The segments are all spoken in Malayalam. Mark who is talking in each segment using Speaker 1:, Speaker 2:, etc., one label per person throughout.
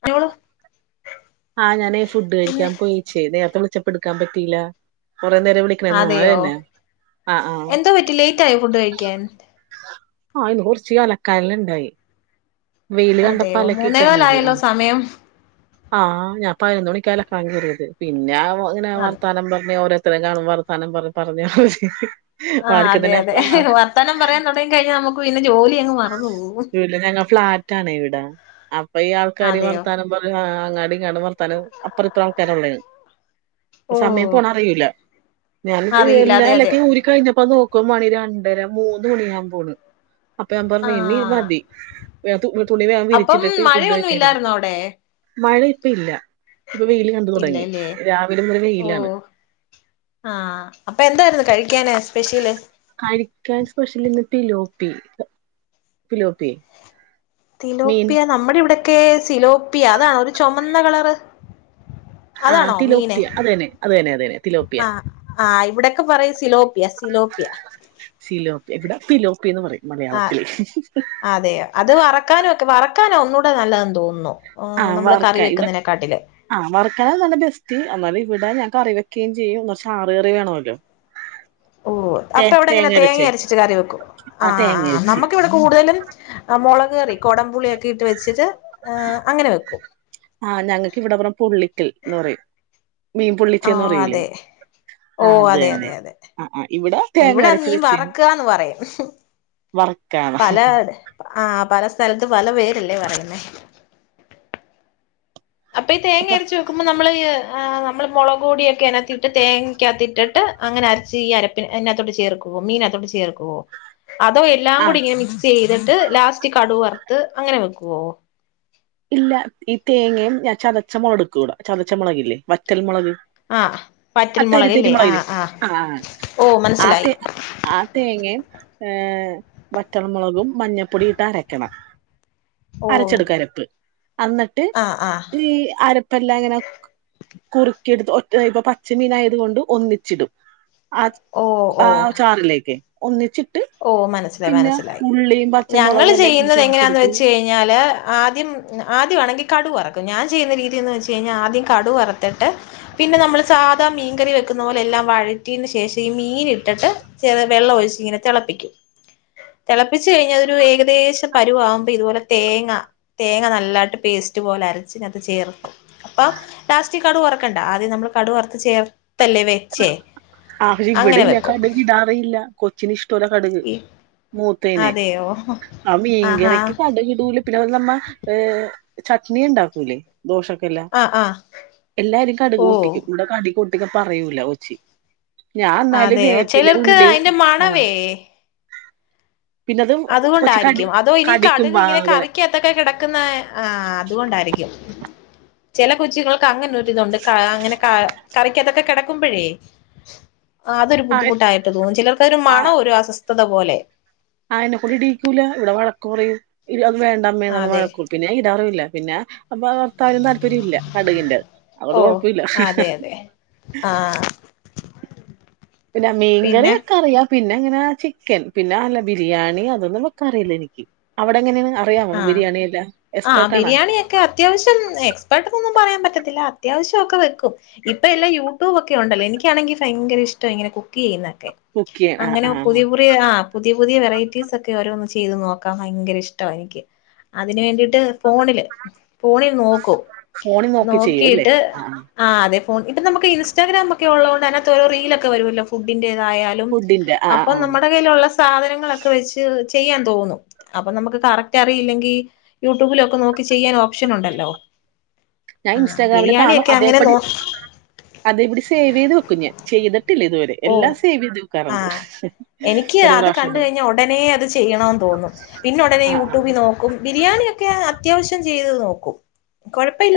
Speaker 1: കുട്ടികള്
Speaker 2: ആ ഞാനെ ഫുഡ് കഴിക്കാൻ പോയിച്ച് നേരത്തെ വിളിച്ച എടുക്കാൻ പറ്റില്ല
Speaker 1: അതെയോ
Speaker 2: ആഹ് ആഹ്
Speaker 1: എന്ത് പറ്റി ലേറ്റ് ആയോ ഫുഡ് കഴിക്കാൻ?
Speaker 2: ആ ഇന്ന് കുറച്ച് അലക്കാനെല്ലാണ്ടായി വെയില് കണ്ടപ്പോ
Speaker 1: അതെയോ മൂന്നേക്കാലായല്ലോ സമയം
Speaker 2: ആ ഞാൻ പതിനൊന്നമണിക്ക അലക്കാൻ കേറിയത് പിന്നെ അങ്ങെനാ
Speaker 1: അതെ
Speaker 2: വാർത്താനം പറഞ്ഞ് ഓരോ ഇത്രനാളും വർത്താനം പറ പറഞ്ഞ
Speaker 1: ആ അതെ അതെ വർത്താനം പറയാൻ തുടങ്ങി കഴിഞ്ഞാൽ നമ്മുക്ക് പിന്നെ ജോലി അങ്ങ് മറന്നു പോകും.
Speaker 2: [inaudible] അപ്പോ ഈ ആൾക്കാർ
Speaker 1: അതെയോ
Speaker 2: വർത്താനം ആ അങ്ങാട്ടിങ്ങോട്ട് വർത്തമാനം അപ്പുറത്തെ ആൾക്കാരല്ലേ
Speaker 1: ഓ
Speaker 2: സമയം പോണത് അറിയില്ല. ഞാൻ
Speaker 1: അറിയില്ല
Speaker 2: എല്ലാം
Speaker 1: അതെ അതെ
Speaker 2: അലക്കി ഊരി കഴിഞ്ഞപ്പോ നോ ക്കുമ്പ മണി രണ്ടര മൂന്ന് മണിയാകൻ പോണു അപ്പൊ ഞാൻ
Speaker 1: ആ
Speaker 2: പറഞ്ഞു ഇനി മതി. വേ തു തുണി വേഗം
Speaker 1: അപ്പം
Speaker 2: വിരിച്ചിട്ടിട്ട് ഫുഡ്
Speaker 1: മഴയൊന്നും
Speaker 2: കഴിക്കയാരുന്നു
Speaker 1: ഇല്ലായിരുന്നോ അവിടെ
Speaker 2: മഴ ഇപ്പയില്ല
Speaker 1: ഇല്ല അല്ലേ ഓ
Speaker 2: വെയിലാണ്
Speaker 1: ആ അപ്പൊ എന്തായിരുന്നു കഴിക്കാന് സ്പെഷ്യല്
Speaker 2: കഴിക്കാൻ സ്പെഷ്യൽ ഇന്ന് തിലോപ്പി തിലോപി
Speaker 1: തിലോപ്പിയ നമ്മുടെ ഇവിടെ ഒക്കെ സിലോപ്പിയ അതാണോ ഒരു ചുമന്ന കളർ
Speaker 2: ആ
Speaker 1: അതാണോ മീന്
Speaker 2: തിലോപ്പിയ അത് തന്നെ അത് തന്നെ അത് തന്നെ തിലോപ്പിയ
Speaker 1: ആ ആ ഇവിടൊക്കെ പറയും സിലോപ്പിയ സിലോപ്പിയ
Speaker 2: സിലോപ്പിയ ഇവിടെ തിലോപ്പി എന്ന് പറയും.
Speaker 1: ആ
Speaker 2: മലയാളത്തില്
Speaker 1: അതെയോ അത് വറക്കാനൊ ക്കും വറ ക്കാനാ ഒന്നുകൂടെ നല്ലതെന്ന് തോന്നുന്നു
Speaker 2: ആ
Speaker 1: നമ്മള് കറി
Speaker 2: വറക്കാൻ ഇവിടെ
Speaker 1: വെക്കുന്നതിനെക്കാട്ടില്
Speaker 2: ആ വറക്കാനാണ് ബെസ്റ്റ് എന്നാലും ഇവിടെ ഞ കറി വെക്കുകയും ചെയ്യും ചാറുകറി വേണമല്ലോ
Speaker 1: ഓ
Speaker 2: തേ
Speaker 1: അപ്പൊ അവിടെ എങ്ങനാ തേങ്ങ
Speaker 2: അരച്ചേ
Speaker 1: അരച്ചിട്ട് കറി വെക്കുമോ? ആ
Speaker 2: തേങ്ങ
Speaker 1: ആ
Speaker 2: അരച്ച്
Speaker 1: നമുക്കിവിടെ കൂടുതലും അ മുള ളകുകറി കൊടംപുളിയൊ ക്കെട്ട് വെച്ചിട്ട് അ അങ്ങനെ വെക്കും
Speaker 2: ആ ഞങ്ങൾക്ക് ഇവിടെ പറയും പൊള്ളിക്കൽ എന്ന് പറയും മീൻ
Speaker 1: ആ
Speaker 2: പൊള്ളിച്ചെന്ന് പറയൂലേ
Speaker 1: അതെ ഓ
Speaker 2: ആഹ് അത്
Speaker 1: അതെ
Speaker 2: തന്നെ
Speaker 1: അതെ അ അതെ
Speaker 2: ആഹ് ആഹ് ഇവിടെ തേങ്ങ
Speaker 1: ഇവിടെ
Speaker 2: അരച്ച്
Speaker 1: മീൻ
Speaker 2: വെച്ചീണ്
Speaker 1: വറക്കുകാന്ന് പറയും.
Speaker 2: വറക്കാണ്
Speaker 1: പല ആ പല സ്ഥലത്ത് പല പേരല്ലേ പറയുന്നത് [inaudible] അപ്പൊ ഈ തേങ്ങ അരച്ച് വെക്കുമ്പോ നമ്മള് ഇ ആ നമ്മള് മുളകു പൊടിയൊക്കെ അതിനാത്തിട്ട് തേങ്ങക്കാത്ത് ഇട്ടിട്ട് അങ്ങനെ അരച്ച് ഈ അരപ്പിന നാത്ത് ചേർക്കുവോ മീനിനാത്തോട്ട് ചേർക്കുവോ അതോ എല്ലാം കൂടി
Speaker 2: ആഹ്
Speaker 1: ഇങ്ങനെ മിക്സ് ചെയ്തിട്ട് ലാസ്റ്റ് കടുവറ ത് അങ്ങനെ വെക്കുവോ
Speaker 2: ഇല്ല ഈ തേങ്ങയും ഞാൻ ചതച്ച മൊളകെടുക്കുവിടെ ചതച്ച മുളകില്ലേ വറ്റൽമുളക്
Speaker 1: ആഹ്
Speaker 2: ആ
Speaker 1: വറ്റൽ
Speaker 2: തരി തരി
Speaker 1: മുളകല്ലേ
Speaker 2: മൊളകില്ലേ
Speaker 1: ആഹ് ആഹ്
Speaker 2: ആ
Speaker 1: ഓ
Speaker 2: ആ
Speaker 1: മനസ്സിലായി
Speaker 2: തെര് ആ തേങേം ഏഹ് വറ്റൽമുളകും മഞ്ഞപ്പൊടിയും ഇട്ട് അരക്കണം
Speaker 1: ഓ
Speaker 2: അരച്ചെടുക്ക അരപ്പ് അന്നിട്ട്
Speaker 1: ആഹ് ആഹ്
Speaker 2: ഈ ആരപ്പല്ലാം ഇങ്ങനെ കുറുക്കിടുത്ത് ഒറ്റ ഇപ്പൊ പച്ച മീനായത് കൊണ്ട് ഒന്നിച്ചിടും അത്
Speaker 1: ഓ
Speaker 2: ആ
Speaker 1: ഓ
Speaker 2: ചാറിലേക്ക് ഒന്നിച്ചിട്
Speaker 1: ഓ മനസ്സിലായി മനസ്സിലായി ഞങ്ങള്
Speaker 2: പച്ചമുളകും എല്ലാം ഇഞ്ചി
Speaker 1: ചെയ്യുന്നത് എങ്ങനാന്ന്
Speaker 2: ചതച്ചെടുത്ത്
Speaker 1: വെച്ച് കഴിഞ്ഞാല് ആദ്യം ആദ്യം ആണെങ്കിൽ കടു വറക്കും ഞാൻ ചെയ്യുന്ന രീതിയന്ന് വെച്ച് കഴിഞ്ഞാ ആദ്യം കടു വറത്തിട്ട് പിന്നെ നമ്മൾ സാധാ മീൻകറി വെക്കുന്ന പോലെല്ലാം വഴറ്റിയേന് ശേഷം ഈ മീൻ ഇട്ടിട്ട് ചെ വെള്ളം ഒഴിച്ചിങ്ങനെ ഇങ്ങനെ തെളപ് പ്പിക്കും തിളപ്പിച്ച് കഴിഞ്ഞ അതൊരു ഏകദേശം പരുവാകുമ്പോ ഇതുപോലെ തേങ്ങ തേങ്ങ നല്ലായിട്ട് പേസ്റ്റ് പോലെ അരച്ച് ഈനാത്ത് ചേർക്കും അപ്പൊ ലാസ്റ്റിൽ കടു വറുക്കണ്ട ആദ്യം നമ്മൾ കടു വറത്ത് ചേർ
Speaker 2: ആ പക്ഷെ ഇവിടെ ഇല്ലെ
Speaker 1: വെക്കും
Speaker 2: കടുകിടാറേയില്ല കൊച്ചിന് ഇഷ്ട ഷ്ട്ടോല്ല കടുക്
Speaker 1: ഈ
Speaker 2: മൂത് ത്തേന്
Speaker 1: അതെയോ
Speaker 2: ആ മീൻ
Speaker 1: ആഹാ
Speaker 2: കറിക്ക് കടുകിടൂ പിന്നെ നമ്മ ഏഹ് ചട്നി ഇണ്ടാക്കൂലേ ദോഷൊക്കല്ലെ
Speaker 1: ആഹ് ആഹ്
Speaker 2: എല്ലാരും കടുക്
Speaker 1: ഓ
Speaker 2: പൊട്ടിക്കും ഇവിടെ കടുക് പൊട്ടി [unintelligible] അറിയൂല ഒച്ചി
Speaker 1: അതെയോ ചിലർക്ക് അയിൻ്റെ
Speaker 2: ആഹ്
Speaker 1: മണവേ
Speaker 2: പിന്നത് കൊച്ച് കടി
Speaker 1: അതുകൊണ്ടായിരിക്കും അതോ ഇനി
Speaker 2: കടിക്കും
Speaker 1: കടൽ
Speaker 2: ആ
Speaker 1: ഇങ്ങനെ
Speaker 2: അങ്ങനെ
Speaker 1: കറിക്കാത്തൊക്കെ കിടക്കുന്ന ആ അതുകൊണ്ടായിരിക്കും ചില കൊച്ചിങ്ങൾക് ക്കങ്ങനൊരിതുണ്ട് ക അങ്ങനെ കാ കറിക്കാത്തൊക്കെ കെട ക്കുമ്പഴേ ആ അതൊരു
Speaker 2: ആഹ്
Speaker 1: ബുദ്ധിമുട്ടായിട്ട് തോന്നും ചിലർക്കത് ഒരു മണ
Speaker 2: ആഹ്
Speaker 1: ഒരു അസ്ഥ ത്തതപോലെ
Speaker 2: എന്നെക്കൊണ്ടിടീക്കൂല്ല ഇവിടെ വഴക്ക് പറയും, ഇനി അത് വേണ്ടമ്മേന്ന്ള്ള
Speaker 1: അതെ
Speaker 2: വഴക്കും പിന്നെ ഞാൻ ഇടാറും ഇല്ല പിന്നെ അപ്പൊ അതോർത്താരും താല്പര്യ ഇല്ല കടുകിന്റെ അതുകൊണ്ട്
Speaker 1: ഓ
Speaker 2: കൊഴപ്പില്ല
Speaker 1: അതെ അതെ ആഹ്
Speaker 2: പിന്നെ മീൻകറി
Speaker 1: പിന്നെ
Speaker 2: വെക്കാൻ അറിയാം പിന്നെ എങ്ങനൊ ചിക്കൻ പിന്നെ അല്ല ബിരിയാണി അതൊന്നും വെക്കാനറി യില്ലനിക്ക് അവിടെങ്ങനെയ
Speaker 1: ആഹ ആ ബിരിയാണിയൊക്കെ അത്യാവശ്യം എക്സ്പർട്ട് നൊന്നും പറയാൻ പറ്റത്തില്ല അത്യാവശ്യ ഒക്കെ വെക്കും ഇപ്പൊ എല്ലാം യൂട്യൂബ് ഒക്കെ ഉണ്ടല്ലോ എനിക്കാണെങ്കിൽ ഭയങ്കര ഇഷ്ട ഇങ്ങനെ കുക്ക് ചെയ്യുന്നെ
Speaker 2: കുക്ക് ചെയ്യാൻ ആ
Speaker 1: അങ്ങനെ
Speaker 2: ആ
Speaker 1: പുതിയ പുതിയ ആ പുതിയ പുതിയ വെ വെറൈറ്റീസ്‌ ഒക്കെ ഓരോന്ന് ചെയ്ത് നോക്കാ ഭയങ്കര ഇഷ്ടാണ് എനി ക് അതിന് വേണ്ടി ഫോണില് ഫോണിൽ നോക്കും
Speaker 2: ഫോണിൽ നോക്കി ചെയ്യും അല്ലേ
Speaker 1: നോക്കിട്ട്
Speaker 2: ആ
Speaker 1: ആദ്യ ഇപ്പ നമക്ക് ഇൻസ്റ്റഗ്രാം ഒക്കെ ഉള്ള കൊണ്ട് അതിനത്ത് ഓരോ റീലക്കെ വരൊല്ലോ ഫുഡിന്റെ തായാലും
Speaker 2: ഫുഡിന്റെ ആ
Speaker 1: അപ്പൊ
Speaker 2: ആ
Speaker 1: നമ്മുടെ കയ്യിലുള്ള സാധനങ്ങളൊക്കെ വെച്ച് ചെയ്യാൻ തോന്നും അപ്പൊ നമുക്ക് കറക്റ്റ് റ്റ് അറിയില്ലെങ്കിൽ യൂട്യൂബിലൊക്കെ നോക്കി ചെയ്യാൻ ഓപ്ഷൻ ഉണ്ടല്ലോ?
Speaker 2: ഞാൻ
Speaker 1: ആ
Speaker 2: ഇൻസ്റ്റാഗ്രാമിൽ കാണും
Speaker 1: ബിരിയാണിയൊക്കെ അങ്ങനെ
Speaker 2: അതേപടി
Speaker 1: നോ
Speaker 2: അതേപടി സേവ് ചെയ്തു വെക്കും ഞാൻ ചെയ്ത് ഇതുവരെ
Speaker 1: ഓ
Speaker 2: എല്ലാം സേവ്
Speaker 1: ആ
Speaker 2: വെക്കാറുണ്ട്
Speaker 1: എനിക്ക്
Speaker 2: ഒരു
Speaker 1: അത് കണ്ട
Speaker 2: പ്രാവശ്യം വേ-
Speaker 1: കഴിഞ്ഞാ ഉടനെ അത് ചെയ്യണന്ന് തോന്നും. പിന്നെ ഉടനെ
Speaker 2: ആ ആ
Speaker 1: യൂട്യൂബിൽ നോക്കും ബിരിയാണിയൊക്കെ അത്യാവശ്യം ചെയ്ത് നോക്കും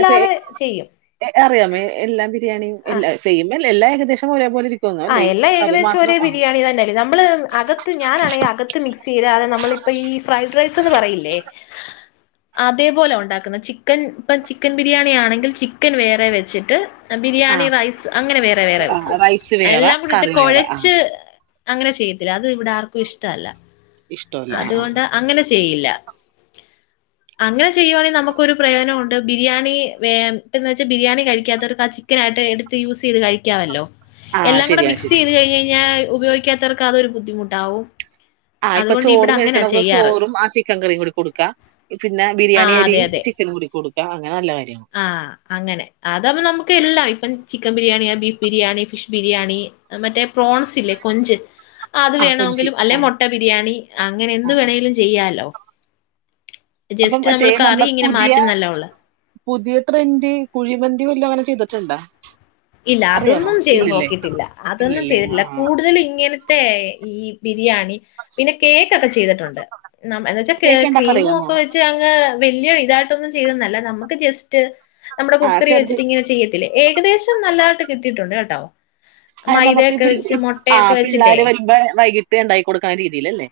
Speaker 2: അപ്പൊ
Speaker 1: ചെയ്യും
Speaker 2: അറിയാമോ എല്ലാം ബിരിയാണിയും എല്ലാം ചെയ്യുമ്പ എല്ലാ എല്ലാം ഏദേശം ഒരേ പോലെ
Speaker 1: ആ എല്ലാ ഏകദേശം ഒരേ ബിരിയാണി തന്നെല്ല നമ്മള് അകത്ത് ഞാനാണെങ്കിൽ അകത്ത് മിക്സ് ചെയ്ത അതെ നമ്മളിപ്പ ഈ ഫ്രൈഡ് റൈസ് എന്ന് പറയില്ലേ അതേപോലെ ഉണ്ടാക്കുന്ന ചിക്കൻ ഇപ്പ ചിക്കൻ ബിരിയാണി ആണെങ്കിൽ ചിക്കൻ വേറെ വെച്ചിട്ട്
Speaker 2: ആ
Speaker 1: ബിരിയാണി റൈസ് അങ്ങനെ വേറെ വേറെ
Speaker 2: ആ
Speaker 1: വെക്കും
Speaker 2: റൈസ് വേറെ
Speaker 1: എല്ലാം കൂടിട്ട്
Speaker 2: കറി വേറെ ആ
Speaker 1: കൊഴച്ച് അങ്ങനെ ചെയ്യത്തില്ല അത് ഇവിടെ ആർക്കും ഇഷ്ടല്ല
Speaker 2: ഇഷ്ടല്ല ആ ആ
Speaker 1: അതുകൊണ്ട് അങ്ങനെ ചെയ്യില്ല അങ്ങനെ ചെയ്യുവാണെങ്കിൽ നമുക്കൊരു പ്രയോജനമുണ്ട് ബിരിയാണി വെച്ചാ ബിരിയാണി കഴിക്കാത്തവർക്ക് ആ ചിക്കൻ ആയിട്ട് എടുത്ത് യൂസ് ചെയ്ത് കഴിക്കാമല്ലോ
Speaker 2: ആ ആ,
Speaker 1: എല്ലാം കൂടെ
Speaker 2: ശരിയാണ്
Speaker 1: മിക്സ് ചെയ്ത്
Speaker 2: ശരിയാണ്
Speaker 1: കഴിഞ് കഴിഞ്ഞാൽ ഉപയോഗിക്കാത്തവർക്ക് അതൊരു ബുദ്ധിമുട്ടാവും
Speaker 2: ആഹഇപ്പൊ
Speaker 1: അതുകൊണ്ട് ഇവിടെ
Speaker 2: ചോറും
Speaker 1: അങ്ങനാ
Speaker 2: കഴിക്കണ
Speaker 1: ചെയ്യാറ്.
Speaker 2: ചോറും ആ ചിക്കൻ കറിയും കൂടി കൊടുക്കുക പിന്നെ ബിരിയാണി അരിയും ചിക്കൻ കൂടി കൊടു
Speaker 1: ആ അങ്ങനെ അതപ്പം നമുക്ക് എല്ലാം ആയി ഇപ്പം chicken biryani, beef biryani, fish biryani മറ്റേ പ്രോൺസ് ഇല്ലേ കൊഞ്ച് അത്
Speaker 2: ആ കൊഞ്ച്
Speaker 1: വേണമെങ്കിലും
Speaker 2: ആ
Speaker 1: അല്ലെ മുട്ട ബിരിയാണി അങ്ങനെ
Speaker 2: ആ
Speaker 1: എന്ത്
Speaker 2: ആ.
Speaker 1: വേണമെങ്കിലും ചെയ്യാലോ
Speaker 2: അപ്പം
Speaker 1: ജസ്റ്റ്
Speaker 2: മറ്റേ
Speaker 1: നമ്മൾ
Speaker 2: നമ്മള്
Speaker 1: കറി ഇങ്ങനെ
Speaker 2: പുതിയ
Speaker 1: മാറ്റുന്നല്ല ഉള്ളത്.
Speaker 2: പുതിയ ട്രെന്റ് കുഴിമന്തി വല്ലോം അങ്ങനെ ചെയ്തിട്ടുണ്ടൊ?
Speaker 1: ഇല്ല അതൊന്നും ചെയ്ത് നോക്കിട്ടില്ല. അതൊന്നും
Speaker 2: ഇല്ലല്ലേ
Speaker 1: ചെയ്തിട്ടില്ല.
Speaker 2: ആ
Speaker 1: കൂടുതലും ഇങ്ങനെ ത്തെ ഈ ബിരിയാണി, പിന്നെ കേക്കൊക്കെ ചെയ്തിട്ടൊണ്ട്. എന്നു വെച്ചാൽ
Speaker 2: കേക്ക് ഉണ്ടാക്കാൻ
Speaker 1: ക്രീമും
Speaker 2: അറിയാമോ
Speaker 1: ഒക്കെ വെച്ച് അങ്ങ് വല്യ ഇതായിട്ടൊന്നും ചെയ്തെന്നല്ല. നമുക്ക് ജസ്റ്റ് നമ്മുടെ
Speaker 2: ആ
Speaker 1: കുക്കറി
Speaker 2: ചെറുത്
Speaker 1: വെച്ചിട്ട് ഇങ്ങനെ ചെയ്യത്തില്ലേ ഏ- കദേശ [unintelligible] നല്ലയായിട്ട് കിട്ടിയിട്ടുണ്ടേട്ടോ.
Speaker 2: അത് നമക്ക് പി ആ
Speaker 1: വെച്ചിട്ടേ
Speaker 2: പിള്ളാര് വരുമ്പോ വൈകിട്ട്ണ്ടാക്കി കൊടുക്കണ രീതിയിലല്ലേ?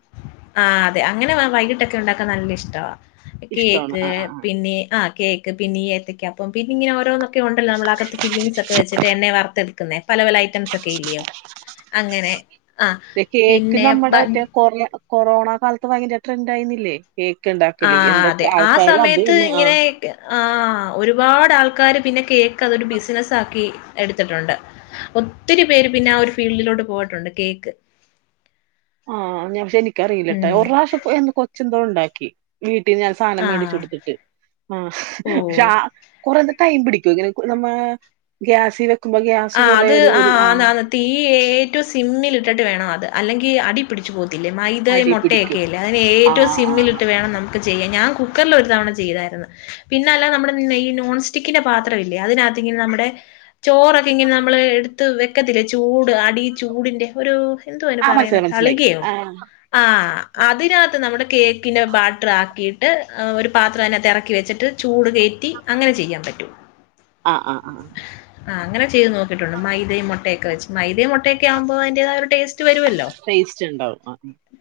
Speaker 1: [unintelligible] ഒണ്ടാക്കൻ നല്ല ഇഷ്ടവാ.
Speaker 2: ഇഷ്ടമാണ്
Speaker 1: കേക്ക്
Speaker 2: ആ ആ ആ
Speaker 1: പിന്നെ ആ കേ പിന്നെ ഈഏത്തക്കപ്പം പിന്നെ ഇങ്ങനെ ഓരോനോ ക്കെ ഒണ്ടല്ലോ നമ്മള് അകത്ത് ഫീലിങ്സ് ചിട്ട് എണ്ണേ വറത്തെ ക്കുന്നെ പല പല ഐറ്റംസൊക്കെ ഇല്ലയോ അങ്ങനെ ആഹ്
Speaker 2: ദേ കേക്ക്
Speaker 1: പിന്നെ ബ
Speaker 2: നമ്മുടെ മറ്റേ കൊറ കൊറോണ കാലത്ത് ഭയങ്കര ട്രെന്റായിന്നില്ലേ
Speaker 1: ആ അതെ ആ സമയത്ത്
Speaker 2: തന്നെ ആ
Speaker 1: ഇങ്ങനെ ആഹ് ഒരുപാട് ആൾ ക്കാര് പിന്നെ കേക്ക് അതൊരു ബിസിനസ് ആക്കി എടുത്തിട്ടെണ്ട് ഒത്തിരി പേര് പിന്നെ ആ ഒരു ഫീൽഡിലോട്ട് പോയിട്ടുണ്ട് കേക്ക്
Speaker 2: ആ ഞാ പക്ഷെ
Speaker 1: ഉം
Speaker 2: നിക്കറിയില്ലട്ടെ ഒരു പ്രാവശ്യപ്പൊന്ന് കൊച്ച് ഉണ്ടാക്കി വീ പിന്നെ ഞാൻ സാധനം മേടിച്ചു
Speaker 1: ആഹ്
Speaker 2: കൊടുത്തിട്ട് ആ പക്ഷെ
Speaker 1: ഓഹ്
Speaker 2: ആ കൊറെ ടൈം പിടിക്കുവോ ഇങ്ങനെ നമ്മ ഗ്യാസിവേ
Speaker 1: ആ അത് ആ ആന്ന് ആന്ന് തീ ഏറ്റവും സിമ്മിൽ ഇട്ടിട്ട് വേണം അത് അല്ലെങ്കി അടി പിടിച്ച് പോകുന്നു [unintelligible] മൈതയും
Speaker 2: അടി പിടിക്കും
Speaker 1: മുട്ടയൊക്കെല്ലേ അതിന്
Speaker 2: ആ
Speaker 1: ഏറ്റവും
Speaker 2: ആ ആ ആ.
Speaker 1: സിമ്മിലിട്ട് വേണം നമുക്ക് ചെയ്യാം ഞാൻ കുക്കറിൽ ഒരു തവണ ചെയ്താരുന്നു പിന്നല്ല നമ്മടെ നെ നോൺസ്റ്റിക്കിന്റെ പാത്രവില്ലേ അതിനകത്ത് ഇങ്ങനെ നമ്മടെ ചോ പ്പങ്ങിനെ നമ്മള് എട് ത്ത് വെക്കത്തില്ല ചൂട് അടി ചൂടിൻ്റെ ഒരു- എന്തുവാ അയിന്
Speaker 2: ആ,
Speaker 1: പറയുന്നേ
Speaker 2: മനസ്സിലായി മനസ്സിലായി
Speaker 1: തളികയോ
Speaker 2: ആ
Speaker 1: ആ- അതിനത്ത് നമ്മടെ കേക്കിനെ ബാറ്ററാക്കി ട്ട് ഒരു പാത്രംഅയിനത്ത് എറക്കി വെച്ചിട്ട് ചൂട് കേറ്റി അങ്ങനെ ചെയ്യാൻ പറ്റും-
Speaker 2: ആ ആ ആ-
Speaker 1: ആ അങ്ങനെ ചെയ്ത് നോക്കിട്ടുണ്ട് മൈദയും മുട്ടയൊക്കെച്ച് മൈതയും മുട്ടൊക്കെ ആുമ്പോൾതിന്റതായ ഒരു ടേസ്റ്റ് വരുവല്ലോ.
Speaker 2: ടേസ്റ്റു ഉണ്ടാവും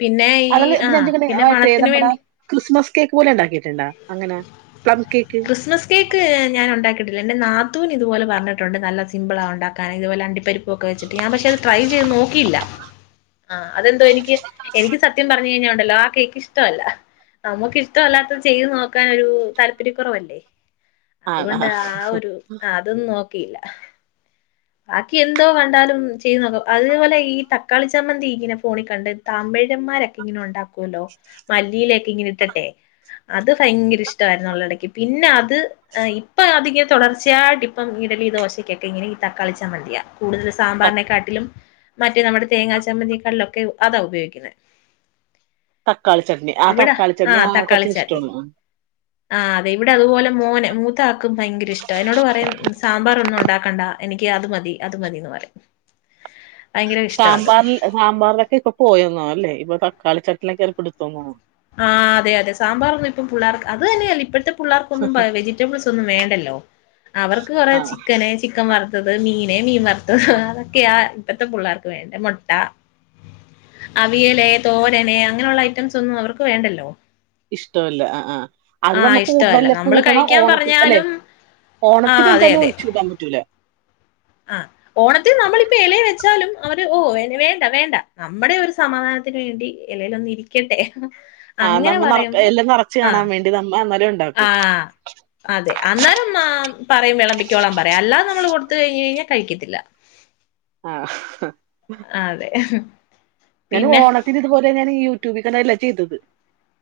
Speaker 1: പിന്നെ ഈ
Speaker 2: ആഅതില്
Speaker 1: ആ
Speaker 2: ഇപ്പ
Speaker 1: പിന്നെ
Speaker 2: ഞാൻട്ടേ
Speaker 1: മണത്തിന്
Speaker 2: നമ്മുടെ
Speaker 1: വേണ്ടി
Speaker 2: ക്രിസ്മസ് കേക്ക് പോല എണ്ടാക്കീട്ട്ണ്ടാ
Speaker 1: ക്രിസ്മസ് കേക്ക് ഞാൻ ഉണ്ടാക്കിട്ടില്ലേ എന്റെ നാത്തുന് ഇതുപലെ പറഞ്ഞിട്ടണ്ട് നല്ല സിമ്പിൾ ആണ് ഉണ്ടാക്കൻ ഇതുപോലെണ്ടി പരിപ്പ് ഒക്കെച്ചി്ട്ട് ഞാൻപക്ഷെ അത് ട്രൈ നോക്കിയില്ലആ അതെന്തോ എനിക്ക് എനിക്ക് സത്യം പറഞ്ഞ കഴിഞ്ഞ ഉണ്ടല്ലോ ആ കേക്ക് ഇഷ്ടമല്ല നമ്മുക്ക് ഇഷ്ടമല്ലാത്ത ചെയ്ത് നോ ക്കാന ഒരു താല്പര്യം കുറവല്ലേ
Speaker 2: ആണോ
Speaker 1: അതുകൊണ്ട് ആ ഒരു അ അതൊന്നും നോ ക്കിയില്ല ബാക്കി എന്തോ കണ്ടാലും ചെയ്തു നോക്കാം അതുപോലെ ഈ തക്കാളി ചമ്മന്തി ഇങ്ങനെ ഫോണി കണ്ട് തമിഴമാരൊക്കെ ഇങ്ങനെ ഉണ്ടാ- ക്കൂല്ലോ മല്ലിയില ഇങ്ങനെ ഇട്ടട്ടെ അത് ഭയങ്കര ഇഷ്ടമായിരുന്നുള്ള ഇടക്ക് പി--ന്നെ അത് ആഹ ഇപ്പൊ അധികം തുടർച്ചയട്ട ഇപ്പം ഇഡ്‌ലി ദോശക്കൊക്കെ ഇങ്ങനെ തക്കാളിച്ചമ്മന്തിയാ കൂടുതൽ സാമ്പാറിനെക്കാട്ടിലും മറ്റ നമ്മുടെ തേങ്ങാ ചമ്മന്തി കൊക്കെ അതാ ഉപയോഗിക്കുന്നെ
Speaker 2: തക്കാളി ചട്നി ആ
Speaker 1: ഇവിടെ
Speaker 2: തക്കാളി ചട്നി
Speaker 1: ആഹ
Speaker 2: ആ
Speaker 1: തക്കാളി
Speaker 2: കൊച്ചിന്
Speaker 1: ചട്നി
Speaker 2: ഇഷ്ടമാണ്
Speaker 1: ആ അതെ ഇവിടെ അതുപോലെ മോന് മൂത്ത ആാക്കും ഭയങ്കര ഇഷ്ട എന്നോട് പറയും സാമ്പാറ ഒന്നും ഉണ്ടാക്കണ്ട എനിക്ക് അത് മതി അത് മതിന്ന് പറയും ഭയങ്കര ഇഷ്ട അത്
Speaker 2: സാമ്പാറിൽ സാമ്പാറിലൊക്കെ ഇപ്പ പോയൊന്ന് അല്ലേ ഇപ്പൊ തക്കാളി ചട്നിലൊക്കെയാണ് പിടുത്തം എന്ന് തോന്നുന്നു
Speaker 1: ആഹ് അതെ അതെ സാമ്പാറൊന്നും ഇപ്പം പിുള്ളള്ളേർക്ക് അത് തന്നെയല്ല ഇപ്പഴത്തെ പിള്ളേർക്കൊന്നും വെജിറ്റബിൾസ് ഒന്നും വേണ്ടല്ലോ അവർക്ക് കുറേ
Speaker 2: ആ
Speaker 1: ചിക്കന് ചിക്കൻ വറു വറുത്തത് മീൻ മീൻവറുത്തത് അതൊക്കെയ ആ ഇപ്പഴത്തെ പിള്ളേർക്ക് വേണ്ട മുട്ട അവിയല തോരനെ അങ്ങനെയുള്ള ഐറ്റംസ് ഒന്നും അവക്ക് വേണ്ടല്ലോ
Speaker 2: ഇഷ്ടമല്ല ആഹ ആഹ്
Speaker 1: ആ
Speaker 2: അത് നമ്മുക്ക്
Speaker 1: ഇഷ്ടമല്ല
Speaker 2: കല്ല
Speaker 1: നമ്മള്
Speaker 2: കൂട്ടണം
Speaker 1: കഴിക്കാൻ
Speaker 2: ഓണത്തി അല്ലെ
Speaker 1: പറഞ്ഞാലും ആ
Speaker 2: ഓണത്തിന്
Speaker 1: അതെ
Speaker 2: എന്തായാലും
Speaker 1: അതെ
Speaker 2: ഒഴിച്ചു കൂടാൻ പറ്റൂലേ
Speaker 1: ആ ഓണത്തിൽ നമ്മളിപ്പോ ഇലെ വെച്ചാലും അവര് ഓ വേണ്ട വേണ്ട നമ്മുടെ ഒരു സമാധാനത്തിന് വേണ്ടി എ ലേല് ഒന്ന ഇരിക്കട്ടെ
Speaker 2: ആ
Speaker 1: അങ്ങനെ
Speaker 2: നമ്മ നിറ
Speaker 1: പറയുമ്പോം
Speaker 2: എല്ലാം നിറച്ച്
Speaker 1: ആഹ
Speaker 2: കാണാൻ വേണ്ടി നമ്മ അന്നേരം ഉണ്ടാക്കും
Speaker 1: ആഹ അതെ അന്നാലും ആ പറയും വിളമ്പിക്കോളാൻ പറയാം അല്ലാതെ നമ്മൾ കൊടുത്ത കഴിഞ്ഞ പിന്നെകഴിക്കത്തില്ല
Speaker 2: ആഹ
Speaker 1: ആഹ് അതെ.
Speaker 2: ഞന്
Speaker 1: പിന്നെ
Speaker 2: ഓണത്തിനിതുപോലെ ഞാന് ഈയു ടുപിക്കടല്ലെ ചെയ്തത്.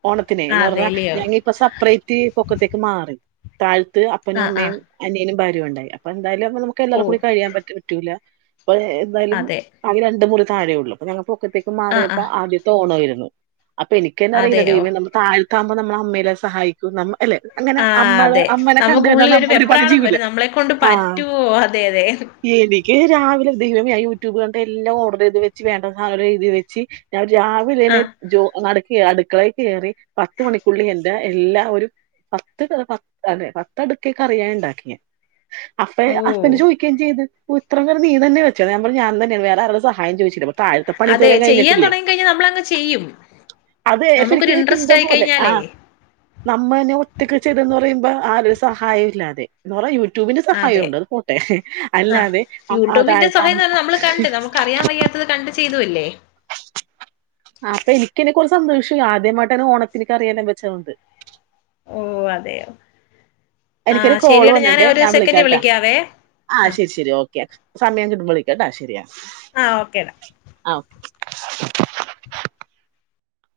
Speaker 2: ഓണത്തിനെ എന്ന് പറഞ്ഞാ
Speaker 1: അതെല്ലിയോ
Speaker 2: ഞങ്ങഇപ്പ സെപ്പറേറ്റ് പൊക്കത്തേക്ക് മാറി. താൽ ത് അപ്പനും
Speaker 1: ആഹ്
Speaker 2: അമ്മേം
Speaker 1: ആഹ്
Speaker 2: അനിയനും ബാ ണ്ടായി അപ്പം ന്തായാലും നമുക്ക്
Speaker 1: ഓ
Speaker 2: എല്ലാക്കും കുടി കഴിയാൻ പറ്റ് റ്റുല്ല. അ എന്തായാലും
Speaker 1: അതെ
Speaker 2: ആക രണ്ട് മുറി - താഴേഉള്ളു ഞങ്ങക്ക് അപ്പത്തേക്കും
Speaker 1: ആഹ്
Speaker 2: മാറിയപ്പോ
Speaker 1: ആഹ്
Speaker 2: ആദ്യത്തെ ഓണൊയിരു നൊ അപ്പ എനിക്ക്ന്നെ അറിയില്ല
Speaker 1: അതെയോ
Speaker 2: ദൈവാമ്മേ നമൾ തായ്‌ താമ്പം നമ്മൾ അമ്മെനെ സഹായിക്കു നമ്മ അല്ലെ അങ്ങനെ
Speaker 1: ആഹ്
Speaker 2: അമ്മള്
Speaker 1: അതെ
Speaker 2: അമ്മനെ കണ്ട്
Speaker 1: നമുക്ക്
Speaker 2: കണ്ട
Speaker 1: ഉള്ളിലൊരു
Speaker 2: നമ്മൾ ഒരു പണി
Speaker 1: വെപ്രാളം
Speaker 2: ചെയീവില്ല
Speaker 1: വരും നമ്മളെ കൊണ്ട്
Speaker 2: ആഹ്
Speaker 1: പറ്റുവോ അതെ അതെ
Speaker 2: എനിക്ക് രാവിലെന്തെകിലും ഇയാ യൂട്യൂബ് കള്ടെ എല്ലാം ഓടറെയ്ത് വെച്ച് വേണ്ട ആതേഴുതി വെച്ചി ഞാ ഒരു രാവിലെനെ
Speaker 1: ആഹ്
Speaker 2: ജോ നട് അടുക്കളെ കേറി പത്ത് മണിക്കുള്ളി എ ഇത്‌ എല്ലാ ഒരു പത്ത് ദേ പാ അതെ പത്തടുക്ക് കറിയഇണ്ടാക്കിയെ അപ്പഴെ
Speaker 1: ഓ
Speaker 2: ഹസ്ബന്റ് ചോയിക്കേം ചെയ്ത്. ഓ ഇത്രംകറി നീ തന്നെവെച്ത് ഞാ പറഞ്ഞു ഞാൻതന്നേയാ വേറേ ആരുടേം സഹായ ചോയിച്ചില്ല താഴത്തെ
Speaker 1: അതെ
Speaker 2: പണിഇതുവരേം
Speaker 1: ചെയ്യാൻ
Speaker 2: കഴിഞ്ഞിട്ടില്ലേ
Speaker 1: തുടങ്ങി കഴിഞ്ഞാൽ നമ്മളങ്ങ് ചെയ്യും
Speaker 2: അത് എ സരിക്ക്
Speaker 1: നമുക്കൊരു
Speaker 2: എനിക്ക്
Speaker 1: ഇൻട്രസ്റ്റ്
Speaker 2: എന്തോ
Speaker 1: ആയി
Speaker 2: പോലെ
Speaker 1: കഴിഞ്ഞാലേ
Speaker 2: ആഹ് നമ്മന് ഓ ഒറ്റക്ക് ചെയ്തെന്ന് പറയുമ്പ ആരുടെ സഹായം ഇല്ലാതെ ന് പറയു യുടൂബിന്റെ സഹായം
Speaker 1: അതെ
Speaker 2: ഉണ്ട് അത് പോട്ടെ
Speaker 1: ആഹ്
Speaker 2: അല്ലാതെ അ ആ
Speaker 1: യൂട്യൂബിന്റെ
Speaker 2: താഴ്ത്ത
Speaker 1: സഹായംന്ന് ചെയ്തു അല്ലേ.
Speaker 2: അപ്പൊ എനിക്കെന്നെ കുറേ സന്തോഷില്ല ആദ്യമായിട്ട്ന്ന ഓണത്തിൻ കറിയെല്ലാം വെചത്തോണ്ട്
Speaker 1: ഓ അതെയോ
Speaker 2: എനിക്കൊരു
Speaker 1: ആഹ്
Speaker 2: കോള്
Speaker 1: ശരിയെടാ ഞാൻ
Speaker 2: വന്നണ്ടേ
Speaker 1: ഒരു
Speaker 2: ഞാ
Speaker 1: സെക്കൻഡ്
Speaker 2: വിളിക്കാട്ടാ
Speaker 1: വിളിക്കാവേ
Speaker 2: ആഹ് ശരി ശരി ഓക്കെ. സമയം കിട്ടബോ വിളിക്കട്ട ശരിയാ
Speaker 1: ആഹ് ഓക്കേടാ.
Speaker 2: ആ ഓക്കെ